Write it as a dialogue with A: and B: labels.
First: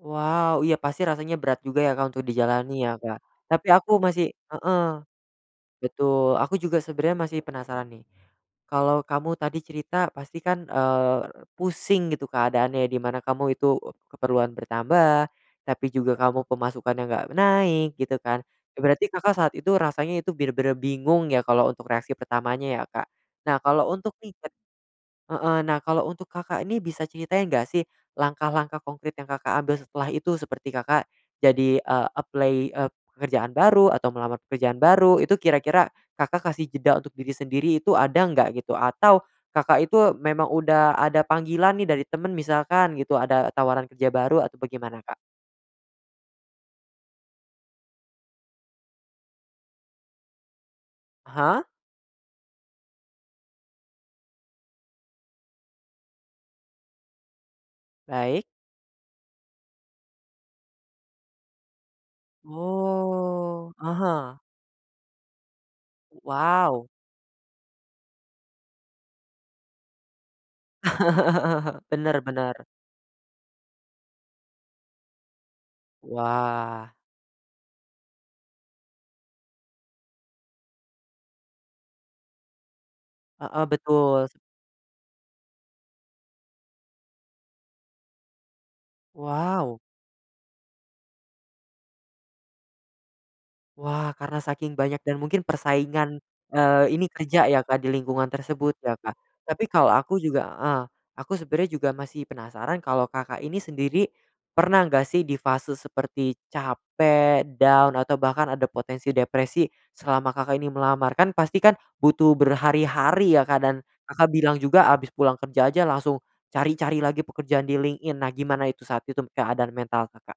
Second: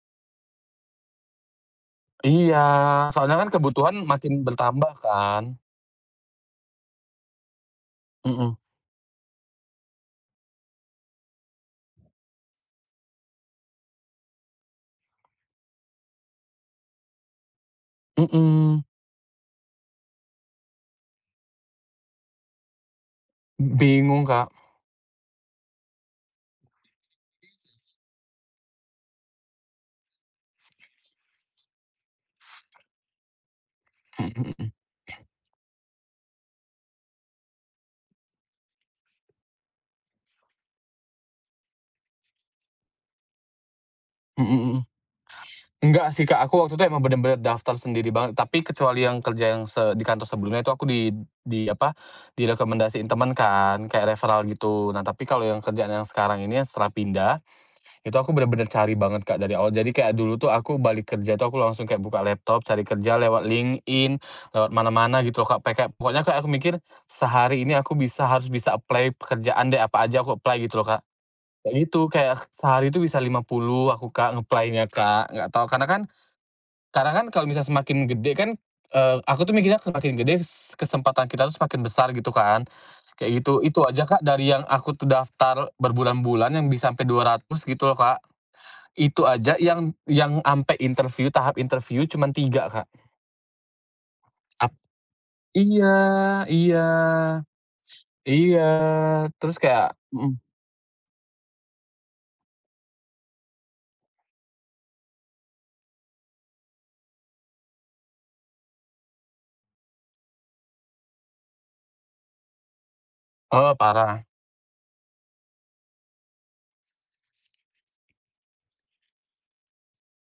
A: Wow. Iya pasti rasanya berat juga ya Kak, untuk
B: Iya.
A: dijalani ya Kak.
B: Soalnya kan
A: Tapi,
B: kebutuhan
A: aku masih
B: makin
A: heeh,
B: bertambah kan.
A: betul. Aku juga sebenernya masih penasaran nih.
B: Mhm.
A: Kalau kamu tadi cerita, pastikan, eee, pusing gitu keadaannya, di mana kamu itu keperluan bertambah, tapi juga kamu pemasukannya enggak naik, gitu kan. Ya
B: Mhm.
A: berarti Kakak, saat itu rasanya itu bener-bener bingung ya, kalau untuk reaksi pertamanya ya Kak. Nah
B: M
A: kalau, untuk
B: bingung,
A: nih
B: Kak.
A: heeh. Nah, kalau untuk Kakak, ini bisa ceritain enggak sih, langkah-langkah konkret yang Kakak, ambil setelah itu seperti Kakak, jadi eee, apply, eee, pekerjaan baru, atau melamar
B: Mhm mhm.
A: pekerjaan baru, itu kira-kira, Kakak, kasih jeda untuk diri sendiri itu ada enggak, gitu atau Kakak, itu memang udah ada panggilan nih dari temen, misalkan gitu ada tawaran kerja baru,
B: Mhm
A: atau
B: mhm.
A: bagaimana Kak?
B: Enggak sih Kak, aku waktu itu emang bener-bener daftar sendiri banget. Tapi kecuali yang kerja yang se di kantor sebelumnya itu aku di
A: Aha.
B: di apa, direkomendasiin temen kan, kayak referral gitu. Nah, tapi kalau yang kerjaan yang sekarang ini setelah pindah, itu aku
A: Baik.
B: bener-bener cari banget Kak, dari awal. Jadi, kayak dulu tuh aku balik kerja tuh aku langsung kayak buka laptop, cari kerja lewat
A: Oh.
B: LinkedIn,
A: Aha.
B: lewat mana-mana gitu loh Kak, peka pokoknya Kak aku mikir,
A: Wow.
B: "Sehari ini aku bisa, harus bisa apply pekerjaan deh, apa aja aku apply," gitu loh Kak. Kayak gitu,
A: Bener
B: kayak,
A: bener.
B: sehari itu bisa 50 aku Kak, ng-apply-nya Kak, enggak tahu. Karena kan
A: Wah.
B: karena kan kalau misalkan semakin gede kan, eee, aku tuh mikirnya semakin gede, kesempatan kita semakin besar gitu kan. Kayak gitu,
A: Heeh,
B: itu aja Kak,
A: betul.
B: dari yang aku tuh daftar berbulan-bulan yang bisa sampe 200 gitu loh Kak. Itu aja
A: Wow.
B: yang yang sampe interview, tahap interview cuman 3 Kak.
A: Wah, karena
B: Ap
A: saking banyak dan mungkin
B: Iya
A: persaingan,
B: iya.
A: eee, ini kerja ya Kak, di lingkungan
B: Iya.
A: tersebut ya Kak.
B: Terus
A: Tapi
B: kayak
A: kalau aku
B: mhm.
A: juga heeh. Aku sebenernya juga masih penasaran kalau Kakak ini sendiri, pernah enggak sih di fase seperti capek, down atau bahkan ada potensi depresi, selama Kakak ini melamar. Kan pasti kan, butuh berhari-hari ya Kak,
B: Eee,
A: dan
B: parah.
A: Kakak bilang juga habis pulang kerja aja langsung cari-cari lagi pekerjaan di LinkedIn. Nah, gimana itu saat itu keadaan mental Kakak?